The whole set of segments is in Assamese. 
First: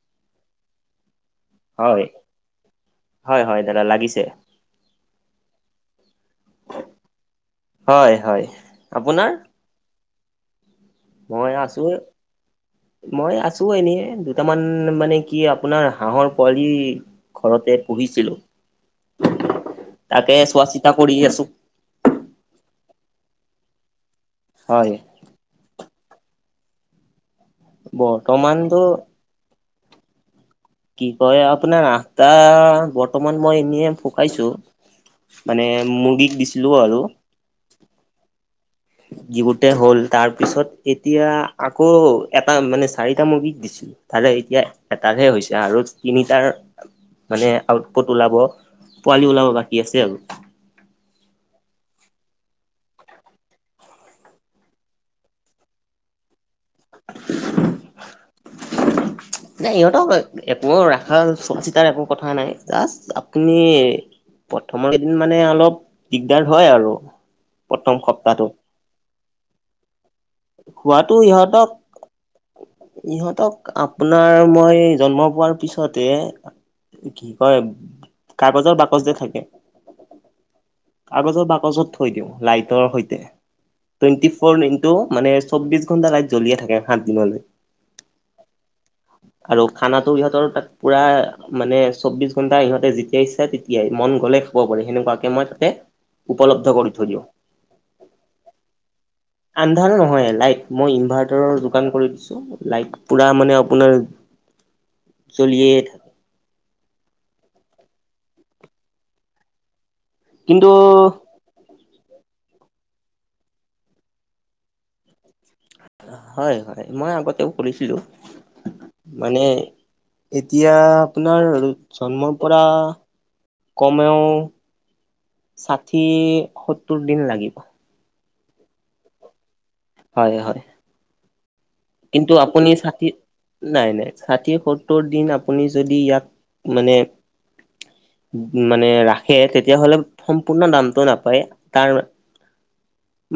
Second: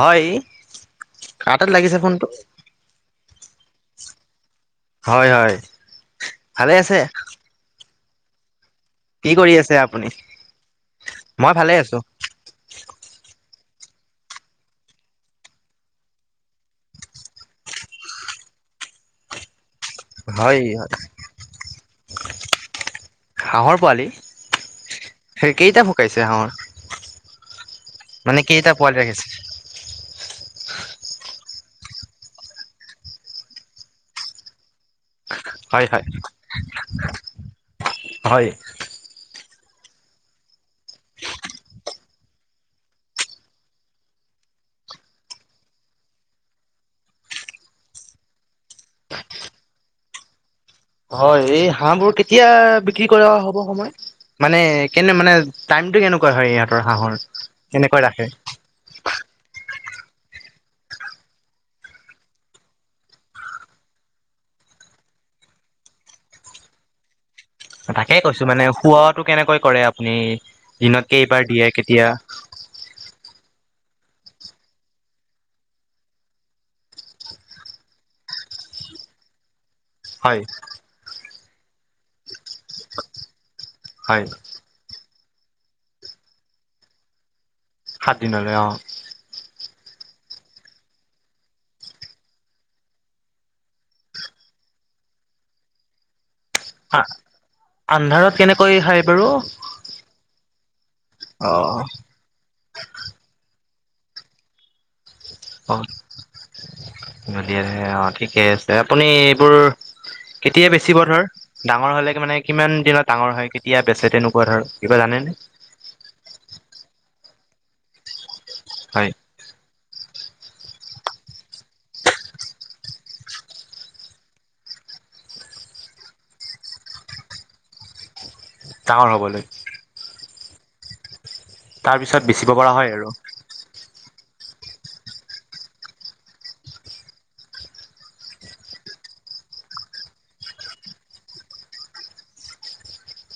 হয় হাতত লাগিছে হয়, ফোনটো হয় হয় দাদা লাগিছে হয় হয় ভালে আছে হয় হয় আপোনাৰ? কি কৰি আছে আপুনি? মই আছো মই আছো এনেই দুটামান মানে কি আপোনাৰ হাঁহৰ পোৱালি ঘৰতে পুহিছিলো [unintelligible] তাকে চোৱা চিতা হয় কৰি আছো হাঁহৰ পোৱালি হয় সেই কেইটা শুকাইছে হাঁহৰ মানে কেইটা বৰ্তমানতো পোৱালি ৰাখিছে কি কয় আপোনাৰ আঠতা বৰ্তমান মই এনে শুকাইছো মানে হয় হয় মুৰ্গীক দিছিলো আৰু হয় যিহুতে হ'ল তাৰ পিছত এতিয়া আকৌ এটা মানে চাৰিটা মুৰ্গীক দিছিলো তাৰে এতিয়া এটাৰহে হৈছে আৰু তিনিটাৰ মানে আউটপুট ওলাব পোৱালি ওলাব বাকী আছে আৰু হয় এই হাঁহবোৰ কেতিয়া বিক্ৰী কৰা হব সময়, মানে কেনে মানে টাইমতটো কেনেকুৱা হয় ইহঁতৰ হাঁহৰ কেনেকৈ ৰাখে। নাই ইহঁতক একো ৰাখা চোৱা চিতাৰ একো কথা নাই জাছ আপুনি, প্ৰথমৰ কেইদিন মানে অলপ দিগদাৰ হয় আৰু প্ৰথম তাকে কৈছো সপ্তাহটোত মানে শুৱাতটো কেনেকৈ কৰে আপুনি দিনত খোৱাটো কেই বাৰ ইহঁতক দিয়ে কেতিয়া, ইহঁতক আপোনাৰ মই জন্ম পোৱাৰ পিছতে, কি কয় কাগজৰ বাকচ যে থাকে। হয়। কাগৰ বাকছত থৈ দিওঁ লাইটৰ সৈতে হয় টুৱেন্টি ফৰ ইন টো মানে চৌবিশ ঘণ্টা লাইত জ্বলিয়ে থাকে সাত দিনলৈ। সাত দিনলৈ অ, আৰু খানাতো ইহঁতৰ তাত পুৰা মানে চৌবিশ ঘণ্টা ইহঁতে যেতিয়াই ইচ্ছা ইয়া মন গ'লে খাব পাৰে সেনেকুৱাকে মই তাতে, উপলব্ধ কৰি আ থৈ দিওঁ। আন্ধাৰত কেনেকৈ খাই বাৰু, আন্ধাৰ নহয় লাইট মই অ ইনভাৰ্টাৰৰ যোগান কৰি দিছোঁ লাইট পুৰা মানে আপোনাৰ। চলিয়ে অ থাকে অঁ ঠিকে আছে আপুনি এইবোৰ। কিন্তু কেতিয়াই বেচিব ধৰ, ডাঙৰ হলে মানে কিমান দিনত ডাঙৰ হয় কেতিয়া বেচে তেনেকুৱা ধৰ কিবা জানেনে। হয় হয় মই আগতেও কৰিছিলো। হয়। মানে এতিয়া আপোনাৰ জন্মৰ পৰা। কমেও ষাঠি সত্তৰ দিন লাগিব। ডাঙৰ হ'বলৈ। হয় হয়। তাৰপিছত কিন্তু বেচিব আপুনি পৰা হয় আৰু ষাঠি নাই নাই ষাঠি সত্তৰ দিন আপুনি যদি ইয়াক মানে, মানে ৰাখে তেতিয়াহলে সম্পূৰ্ণ দামতটো নাপায় তাৰ,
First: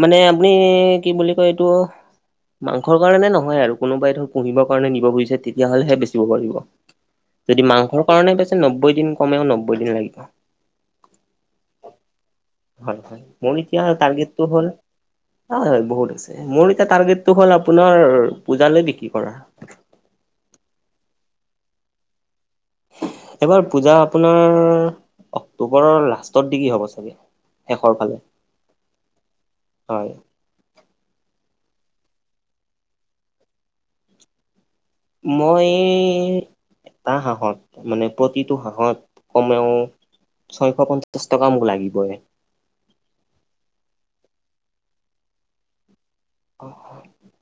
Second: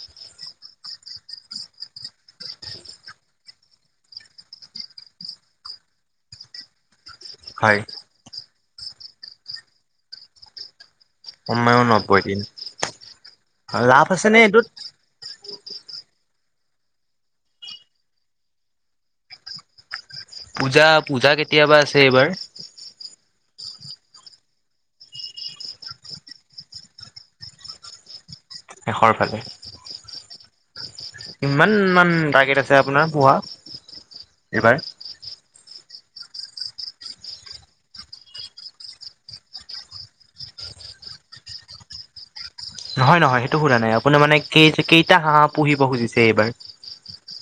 মানে আপুনি কি বুলি কয় এইটো মাংসৰ কাৰণে ন আৰু কোনোবাই ধৰ পুহিব কাৰণে নিব খুজিছে তেতিয়াহলেহে বেচিব পাৰিব যদি হয় মাংস কাৰণে পিছে নব্বৈ দিন কমেও নব্বৈ দিন লাগিব। কমেও নব্বৈ দিন হয় হয় মোৰ এতিয়া লাভ আছে নে তাৰগেতটো এইটোত হ'ল, হয় হয় বহুত আছে মোৰ এতিয়া টাৰ্গেটটো হল আপোনাৰ পূজালৈ বিক্ৰী কৰা। পূজা পূজা কেতিয়াবা আছে এইবাৰ। এইবাৰ পূজা আপোনাৰ অক্টোবৰৰ লাষ্টত দিগি হ'ব চাগে। শেষৰ ফালে। শেষৰ ফালে। হয়। কিমান মান টাৰ্গেট আছে আপোনাৰ পোহা এইবাৰ। মই, এটা হাঁহত মানে প্ৰতিটো হাঁহত কমেও, ছয়শ পঞ্চাশ টকা মোক লাগিব এ, নহয় নহয় সেইটো সোধা নাই আপুনাৰ মানে ক কেইটা হাঁহ পুহিব খুজিছে এইবাৰ।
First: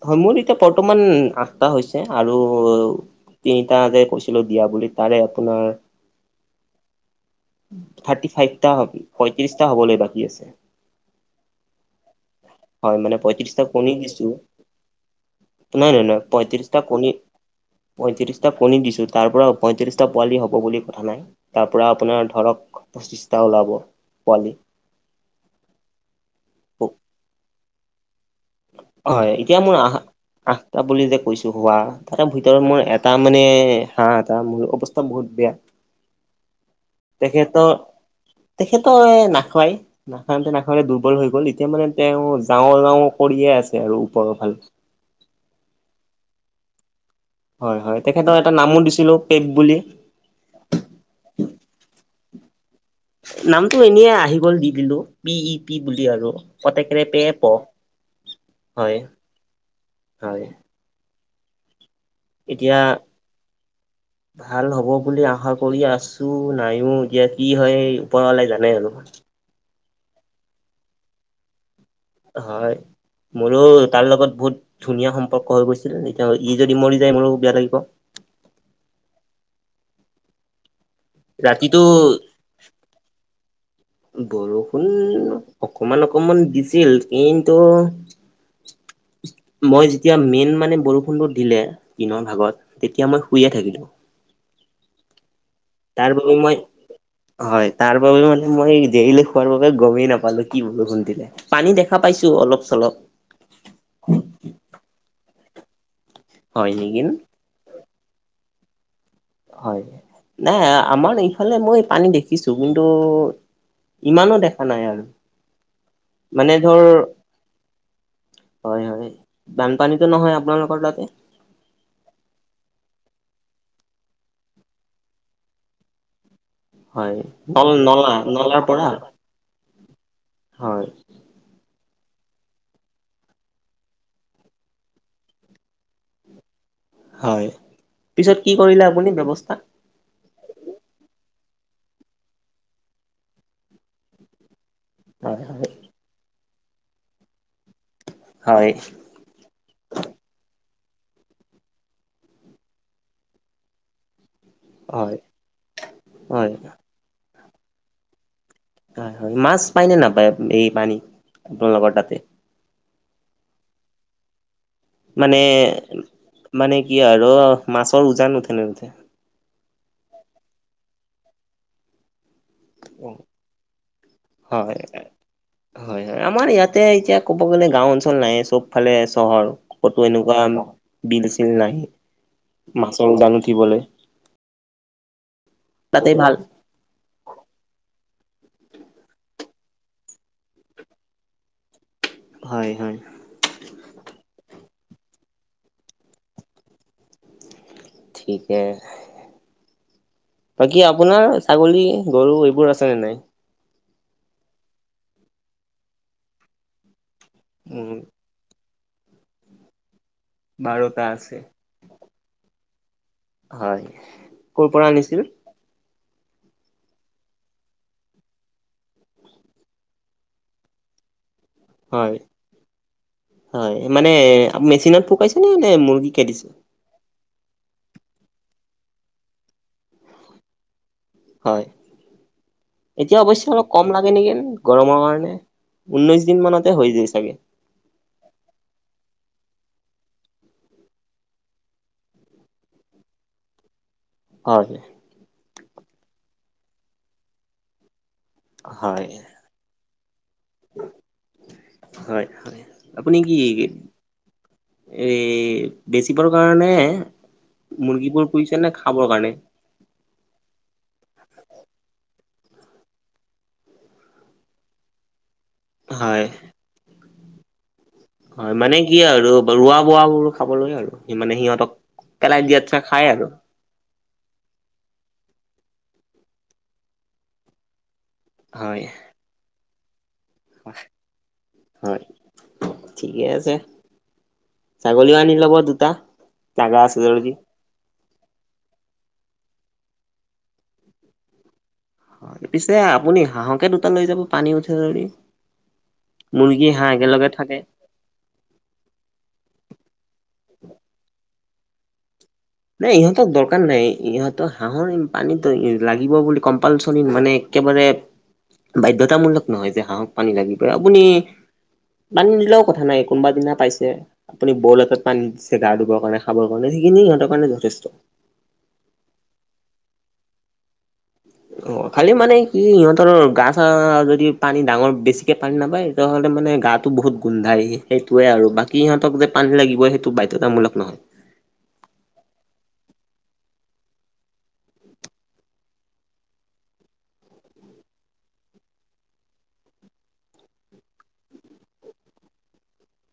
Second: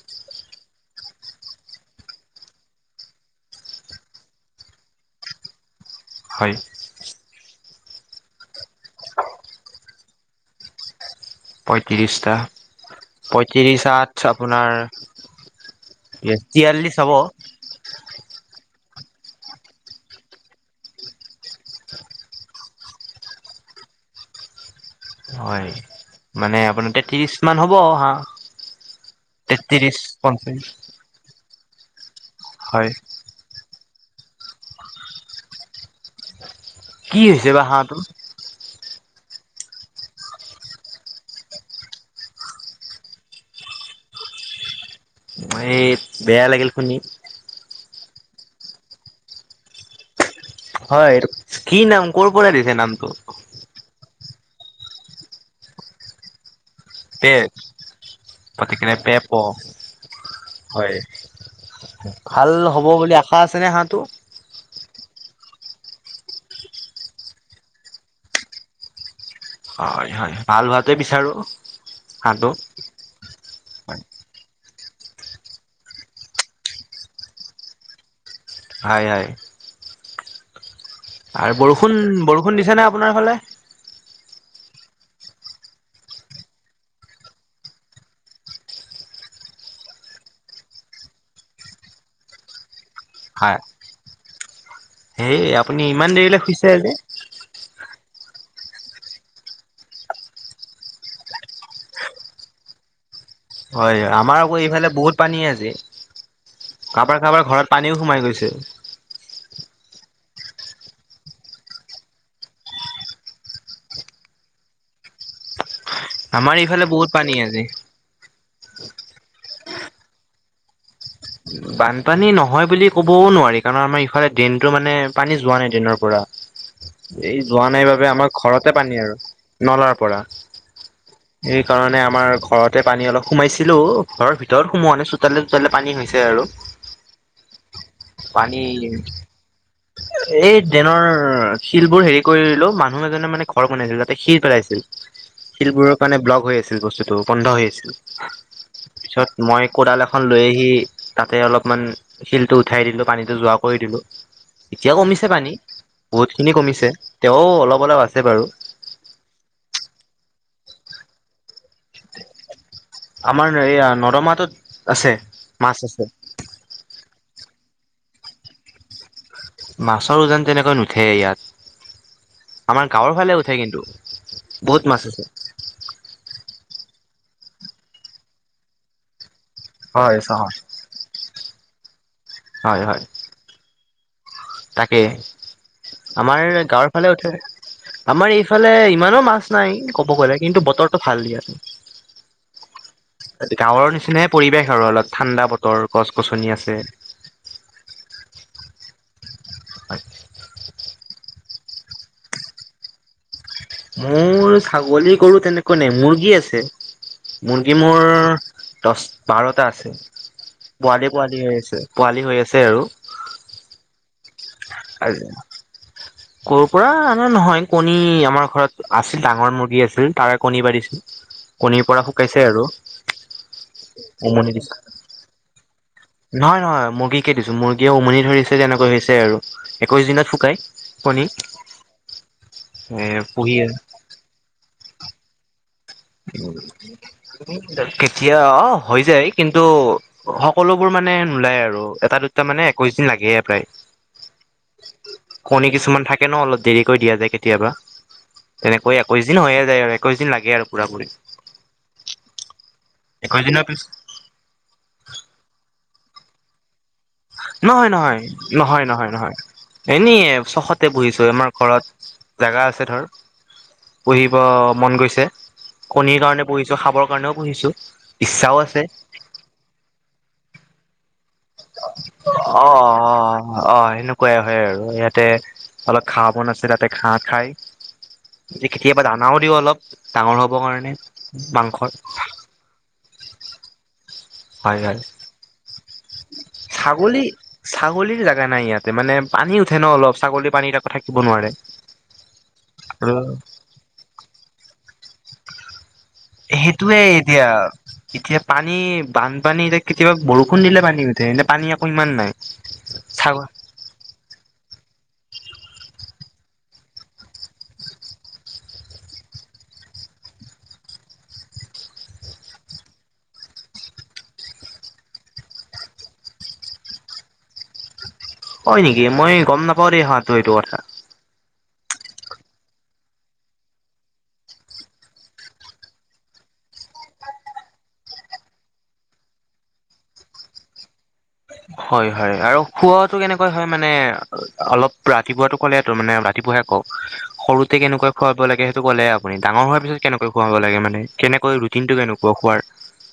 হয় মোৰ এতিয়া বৰ্তমান আঠটা হৈছে আৰু তিনিটা যে কৈছিলো দিয়া বুলি তাৰে আপোনাৰ। হয়। থাৰ্টি ফাইভটা হ পয়ত্ৰিশটা হ'বলৈ বাকী আছে। পঁয়ত্ৰিশটা হয় মানে পয়ত্ৰিশটা পঁয়ত্ৰিশ কণীৰ আঠ দিছো। আপোনাৰ নাই নাই নাই পইয়ত্ৰিশটা তিয়াল্লিশ কনী, হ'ব পঁয়ত্ৰিশটা কণী দিছোঁ তাৰ পৰা পঁয়ত্ৰিছটা পোৱালি হ'ব বুলি কথা নাই। তাৰ পৰা আপোনাৰ ধৰক পঁচিছটা ওলাব পোৱালি। হয়, মানে আপোনাৰ তে ত্ৰিশ মান হ'ব হাঁহ। হয় এতিয়া মোৰ তেত্ৰিশ আ পঞ্চল্লিশ আঠটা বুলি যে কৈছো হোৱা তাৰে ভিতৰত মোৰ হয়। এটা মানে হাহ এটা মোৰ অৱস্থা বহুত বেয়া। কি হৈছে বা তেখেতৰ হাঁহটো তেখেতে নাখয়। নাখাওঁতে নাখাওঁতে দুৰ্বল হৈ গল এতিয়া মানে তেওঁ যাওঁ যাওঁ কৰিয়ে আছে আৰু ওপৰৰ ফালে। হেই বেয়া লাগিল শুনি। হয় হয় তেখেতক এটা নামো দিছিলো পেপ বুলি। হয় কি নাম কৰ পৰা দিছে নামটো? টো এনেই আহি গ'ল দি দিলো পি ই পি বুলি আৰু। পত একাৰে পে প পেপ পতিকৰে হয় পেপ হয়। হয় ভাল এতিয়া হ'ব বুলি আশা আছে নে হাঁহটো? ভাল হ'ব বুলি আশা কৰি আছো নাইও এতিয়া কি হয় ওপৰৱালাই জানে আৰু। হয় হয় ভাল হোৱাটোৱে বিচাৰোঁ। হয়। মোৰো তাৰ লগত বহুত ধুনীয়া সম্পৰ্ক হৈ গৈছিল। এতিয়া ই যদি মৰি যায় মোৰো বেয়া লাগিব। হয় হয়। আৰু ৰাতিটো বৰষুণ, বৰষুণ দিছে না আপনাৰ ফালে। বৰষুণ অকমান অকমান দিছিল কিন্তু মই যেতিয়া মেইন মানে বৰষুণটো দিলে, দিনৰ ভাগত তেতিয়া মই শুইয়ে হয় থাকিলোঁ। হেই আপুনি তাৰ ইমান বাবে দেৰিলে মই শুইছে আজি? হয় তাৰ বাবে মানে মই দেৰিলৈ শুৱাৰ বাবে গমেই নাপালো কি বৰষুণ দিলে। পানী দেখা পাইছো অলপ চলপ। হয় হয় আমাৰ আকৌ এইফালে বহুত পানী আছে হয় নেকি কাৰোবাৰ কাৰোবাৰ ঘৰত পানীও সোমাই গৈছে। হয় নাই আমাৰ ইফালে মই পানী দেখিছো কিন্তু ইমানো দেখা নাই আৰু আমাৰ মানে এইফালে ধৰ বহুত পানী আজি হয় হয়, বানপানীটো নহয় আপোনালোকৰ তাতে? বানপানী নহয় বুলি ক'বও নোৱাৰি, কাৰণ আমাৰ ইফালে ডেনতো মানে পানী যোৱা নাই ড্ৰেইনৰ পৰা। হয় [inaudible] এই যোৱা নল নাই বাবে নলা আমাৰ নলাৰ ঘৰতে পৰা পানী আৰু নলাৰ পৰা। হয় সেইকাৰণে আমাৰ ঘৰতে পানী অলপ সোমাইছিলো, ঘৰৰ ভিতৰত সোমোৱা নাই, চোতালে চোতালে পানী হৈছে আৰু। হয়। পিছত কি পানী কৰিলে আপুনি ব্যৱস্থা? এই ড্ৰেনৰ শিলবোৰ হেৰি কৰিলো। মানুহ এজনে মানে ঘৰ বনাইছিল, তাতে শিল পেলাইছিল। হয় হয় শিলবোৰৰ কাৰণে ব্লক হৈ আছিল বস্তুটো, বন্ধ হৈ আছিল হয় তাৰপিছত মই কোডাল এখন লৈ আহি তাতে অলপমান শিলটো উঠাই দিলো, পানীটো যোৱা কৰি দিলো। এতিয়া হয় কমিছে পানী, হয় বহুতখিনি কমিছে। তেও অলপ অলপ আছে বাৰু। হয় হয় মাছ পায় নে নাপায় এই পানীত আপোনালোকৰ তাতে? আমাৰ এইয়া নৰ্দমাটোত আছে মানে মাছ আছে মানে কি আৰু মাছৰ উজান উঠেনে নুঠে? মাছৰ উজান তেনেকৈ নুঠে ইয়াত। আমাৰ গাঁৱৰ ফালে উঠে কিন্তু হয় বহুত মাছ আছে। হয় হয় আমাৰ ইয়াতে এতিয়া ক'ব গ'লে গাওঁ অঞ্চল নাই এ চব ফালে চহৰ। ক'তো হয় এনেকুৱা চহৰ বিল চিল নাই, মাছৰ উজান উঠিবলৈ। তাকেই তাতে ভাল। আমাৰ গাঁৱৰ ফালে উঠে। আমাৰ এইফালে ইমানো মাছ নাই ক'ব গ'লে কিন্তু বতৰটো ভাল দিয়া। হয় হয়। এ গাঁৱৰ নিচিনাই পৰিৱেশ আৰু অলপ ঠাণ্ডা বতৰ গছ-গছনি আছে ', ঠিকে, বাকী আপ', আপোনাৰ ছাগলী - গৰু এইবোৰ আছেনে নাই? মোৰ ছাগলী - গৰু তেনেকুৱা নাই, মুৰ্গী আছে, মুৰ্গী উম মোৰ', দহ, বাৰটা আছে, পোৱালি - পোৱালি হৈ আছে, পোৱালি হৈ আছে আৰু ', হয়, ক'ৰ পৰা আনিছিল? ক'ৰ পৰা আনা নহয়, কণী আমাৰ ঘৰত আছিল, ডাঙৰ মুৰ্গী আছিল, তাৰে কণী পাৰ দিছিল', [unintelligible] হয়, হয় মানে উমনি দিছে মেচিনত ফুটাইছিল নে মূৰ্গী? নহয় - নহয়, মুৰ্গী কে দিছোঁ, মুৰ্গীয়েও উমনি ধৰিছে তেনেকৈ হৈছে আৰু, একৈশ দিনত ফুটাই', হয়, এ এতিয়া অৱশ্যে পুহি অলপ কম লাগ', এনেকে, গৰমৰ কাৰণে, ঊনৈশ দিন মানতে হৈ যায় চাগে', উম', কেতিয়া অ', হৈ যায় কিন্তু', সকলোবোৰ মানে নোলায় আৰু, এটা - দুটা মানে একৈশ দিন লাগে প্ৰায়', হয়', কণী কিছুমান থাকে ন অলপ দেৰিকৈ দিয়ে যায় কেতিয়াবা', তেনেকৈ একৈশ দিন হৈয়ে যায় আৰু একৈশ দিন লাগে আৰু', পুৰা পুৰি হয়-হয় আপুনি কি? একৈশ দিনৰ পিছত এই, বেচিবৰ কাৰণে? নহয় - নহয়, মুৰ্গীবোৰ পুহিছে নে নহয় - খাবৰ নহয় - কাৰণে নহয়', এনেই চখতে পুঁহিছো আমাৰ ঘৰত, জেগা আছে ধৰ', পুঁহিব মন গৈছে, কণীৰ হয় কাৰণে পুঁহিছো, খাবৰ কাৰণেও পুঁহিছো', হয়, মানে কি আৰু ৰোৱা - বোৱা - বোৰ খাবলৈ আৰু মানে সিহঁতক', অ', পেলাই -অ', -অ', দিয়াতছে খাই আৰু -অহ', অ', - অ', সেনেকুৱাই হয় আৰু ইয়াতে, অলপ ঘাঁহ বন আছে তাতে ঘাঁহ খাই', এ কে', হয় -কেতিয়াবা দানাও দিওঁ অলপ, ডাঙৰ হ'বৰ কাৰণে, উম', মাংসৰ', হয় ঠিকে আছে, হয় হয় ছাগলীও আনি ল'ব দুটা', জাগা আছে ছাগলী? যদি ছাগলীৰ জেগা নাই ইয়াতে মানে পানী উঠে ন অলপ ছাগলী পানীত আকৌ থাকিব নোৱাৰে', অহ', পিছে আৰু আপুনি হাঁহকে দুটা লৈ যাব পানী উঠে যদি', মুৰ্গী - হাঁহ সেইটোয়ে একেলগে এতিয়া থাকে', এতিয়া পানী বানপানী এতিয়া কেতিয়াবা বৰষুণ দিলে পানী উঠে এনে পানী আকৌ ইমান নাই', নাই, ইহঁতক চাগ দৰকাৰ নাই, ই', - ইহঁত', ত, হাঁহৰ এই পানীটো ই লাগিব বুলি কম্পালচৰি মানে একেবাৰে', বাধ্যতামূলক নহ'য় যে হাঁহক পানী লাগিবই, আপুনি', পানী নিদিলেও কথা নাই, কোনোবা দিনা পাইছে', আপুনি বল এটাত পানী দিছে গা ধুব কাৰণে, খাবৰ কাৰণে সেইখিনি সিহঁতৰ কাৰণে যথেষ্ট', হয় নেকি? মই গম নাপাওঁ দেই হাঁহটো এইটো কথা', অহ', খালি মানে কি সিহঁতৰ গা-চা যদি পানী ডাঙৰ বেছিকে পানী নাপায়', তেতিয়াহ'লে মানে গাটো বহুত গোন্ধায় এই সেইটোৱে আৰু, বাকী সিহঁতক যে পানী লাগিবই সেইটো বাধ্যতামূলক নহয়', হয়', - হয়', আৰু খোৱাটো কেনেকুৱা হয় মানে, অ', অলপ ৰাতিপুৱাটো ক'লেটো মানে ৰাতিপুৱাহে কওঁ', সৰুতে কেনেকুৱা খোৱাব লাগে সেইটো ক'লে আপুনি, ডাঙৰ হোৱাৰ পিছত কেনেকৈ খোৱাব লাগে মানে, কেনেকৈ ৰু', ৰুটিনটো কেনেকুৱা খোৱাৰ?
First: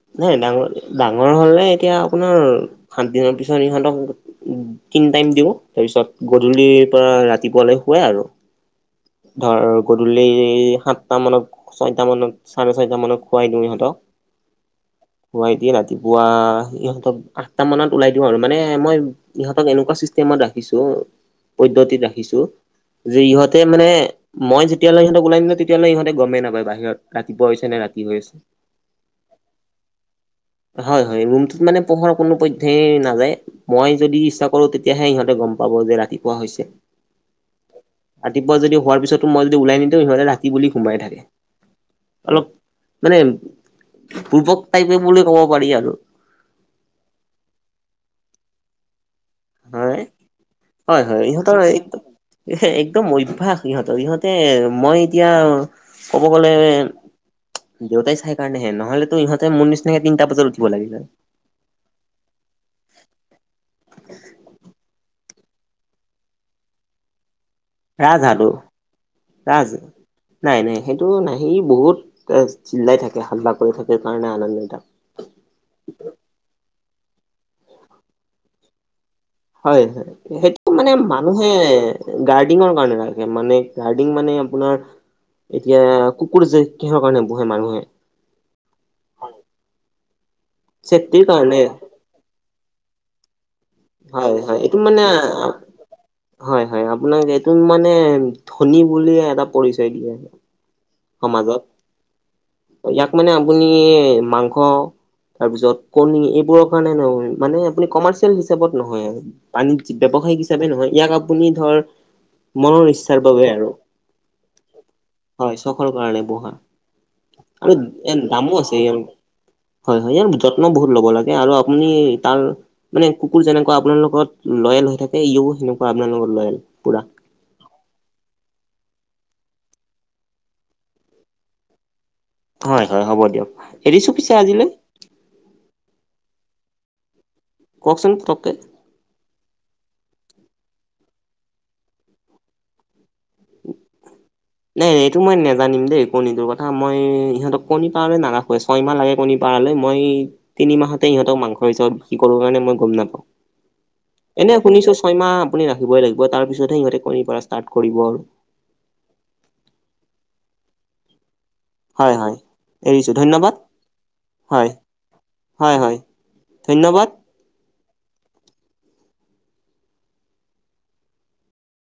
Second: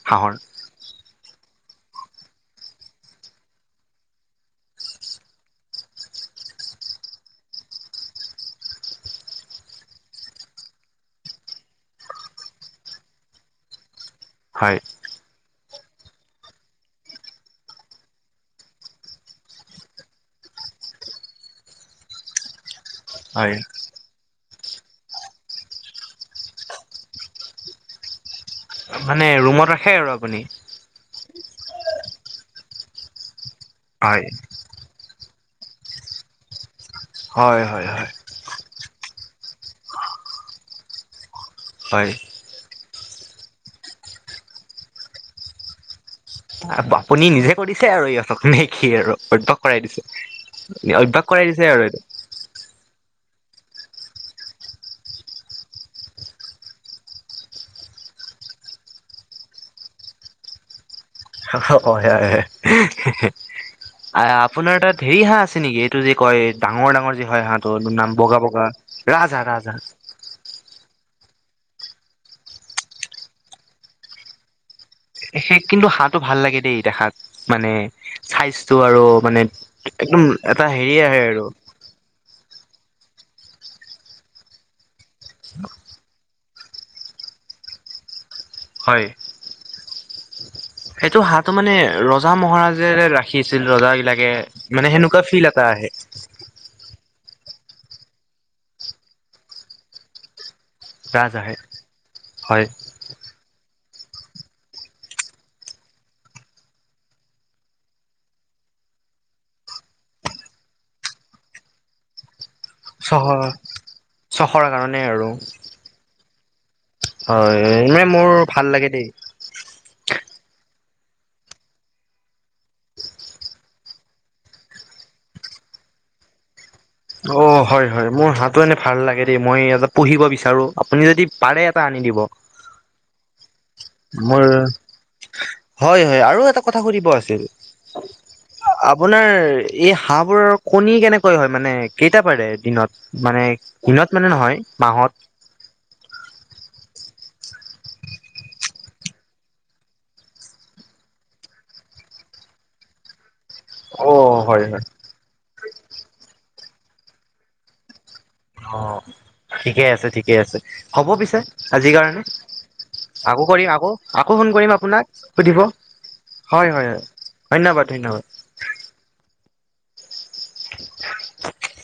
হাঁহৰ এনেই ডাঙৰ, ডাঙৰ হ'লে এতিয়া আপোনাৰ সাত দিনৰ পিছত ইহঁতক', উম', তিন টাইম দিওঁ, তাৰপিছত গধূলিৰ পৰা ৰাতিপুৱালৈ শুৱেই আৰু', ধৰ গধূলি এ সাতটা মানত', ছয়টা মানত, চাৰে ছয়টা মানত খোৱাই দিওঁ ইহঁতক', হয়', শুৱাই দিয়ে, ৰাতিপুৱা ইহঁতক আঠটা মানত ওলাই দিওঁ আৰু মানে মই', ইহঁতক এনেকুৱা ছিষ্টেমত ৰাখিছোঁ, পদ্ধতিত ৰাখিছোঁ', যি হয় ইহঁতে মানে মই যেতিয়ালৈ ইহঁতক ওলাই নিদিও তেতিয়ালৈ ইহঁতে গমে নাপাই বাহিৰত ৰাতিপুৱা হৈছে নে ৰাতি হৈ আছে। মানে, ৰুমত ৰাখে আৰু আপুনি। হ'য়, হ'য় ৰুমটোত মানে পোহৰ কোনো পধ্যেই নাযায়। মই যদি হয় ইচ্ছা কৰোঁ তেত তিয়াহে সিহঁতে গমপাব যে ৰাতিপুৱা হৈছে। হয়, হয়, হয়। ৰাতিপুৱা যদি হোৱাৰ পিছতো মই যদি ওলাই নিদিওঁ সিহঁতে ৰাতি বুলি সোমাই থাকে। হয়। অলপ মানে বুৰ্বক টাইপে বুলি ক'ব পাৰি আৰু। আপ আপুনি নিজে কৰিছে আৰু ইহঁতক নে কি আৰু বুৰ্বক কৰাই হয় দিছে? নে অভ্যাস কৰাই দিছে আৰু এইটো? এহ একদম অভ্যাস ইহঁতৰ ইহঁতে মই এতিয়া ক'ব গ'লে দেউতাই চাই কাৰণেহে। নহ'লেটো ইহঁতে মোৰ নিচিনাকে তিনটা বজাত উঠিব লাগিলে হা হা অ সেয়াহে। হেঁহ হেঁহ আঁ আপোনাৰ তাত ধেৰি হাঁহ আছে নেকি? টো যি কয়? ডাঙৰ ডাঙৰ যে হ'য় হাঁহটো নাম ৰাজ বগা হালো বগা ৰাজহাঁহ ৰাজ ৰাজহাঁহ। নাই নাই সেইটো নাই সি বহুত আঁ চিল্লাই থাকে, হাল্লা কৰি থাকে কাৰণে আনা তাক। হে কিন্তু হাঁহটো ভাল লাগে দেই দেখাত। মানে চাইজটো আৰু মানে হয়, হয় একদম এটা সেইটো মানে হেৰি আহে আৰু মানুহে গাডিংঙৰ কাৰণে ৰাখে মানে গাডিং মানে আপোনাৰ এতিয়া। কুকুৰ যে কিহৰ কাৰণে পোহে মানুহে। হয়। হয় সেইটো হাঁহটো মানে ৰজ ৰজা-মহাৰাজে যে ৰাখিছিল ৰজাবিলাকে হয় হয় এইটো মানে, সেনেকুৱা ফিল এটা আহে। হয়, হয় আপোনাক এইটো মানে ধনী বুলি এটা পৰিচয় দিয়ে ৰাজহাঁহে সমাজত। হয় ইয়াক মানে আপুনি মাংস তাৰপিছত কণী এইবোৰৰ কাৰণে নহয়। মানে আপুনি কমাৰ্চিয়েল হিচাপত নহয় আৰু। বাণিজ্যিক ব্যৱসায়িক হিচাপে নহয় ইয়াক আপুনি ধৰ মনৰ ইচ্ছাৰ বাবে আৰু। চখৰা কাৰণে আৰু। হয় চখৰ কাৰণে বহা হয় আৰু মানে এ মোৰ দামো ভাল আছে লাগে ইয়াৰ দেই। হয়, হয় ইয়াৰ যত্ন বহুত ল'ব লাগে আৰু আপুনি তাৰ। মানে কুকুৰ যেনেকুৱা আপোনাৰ লগত লয়েল হৈ থাকে ইও সেনেকুৱা আপোনাৰ লগত লয়েল পুৰা। অ হয়, হয় মোৰ হাঁহটো এনে ভাল লাগে দেই মই ইয়াতে পুহিব বিচাৰো আপুনি যদি পাৰে এটা আনি দিব। হয়, হয় হ'ব দিয়ক এৰিছো পিছে মোৰ আজিলৈ। হয়, হয় আৰু এটা কথা সুধিব আছিল। কওকচোন ফতককে। আপোনাৰ এই হাঁহবোৰৰ কণী কেনেকৈ হয়, মানে। কেইটা পাৰে দিনত মানে দিনত মানে নহয়। নাই, নাই মাহত। এইটো মই নাজানি দেই কণীটোৰ ক থা মই সিহঁতক কণী পাৰে নাৰাখোৱে ছয়মাহ লাগে কণী পাৰলৈ মই। তিনি মাহতে ইহঁতক মাংস হিচাপত বিক্ৰী কৰো কাৰণ মই গম নাপাওঁ। অ' এনে হয় হয়। শুনিছোঁ ছয়মাহ আপুনি ৰাখিবই লাগিব। তাৰ পিছতহে সিহঁতে কণী পৰা ষ্টাৰ্ট কৰিব আৰু। অ ঠিকে আছে, ঠিকে আছে হ'ব পিছে। আজিৰ হয় কাৰণে হয় এৰিছো আকৌ ধন্যবাদ কৰিম আকৌ আকৌ ফোন হয় কৰিম আপোনাক সুধিব। হয়, হয়, হয়, ধন্যবাদ। ধন্যবাদ, ধন্যবাদ। [unintelligible]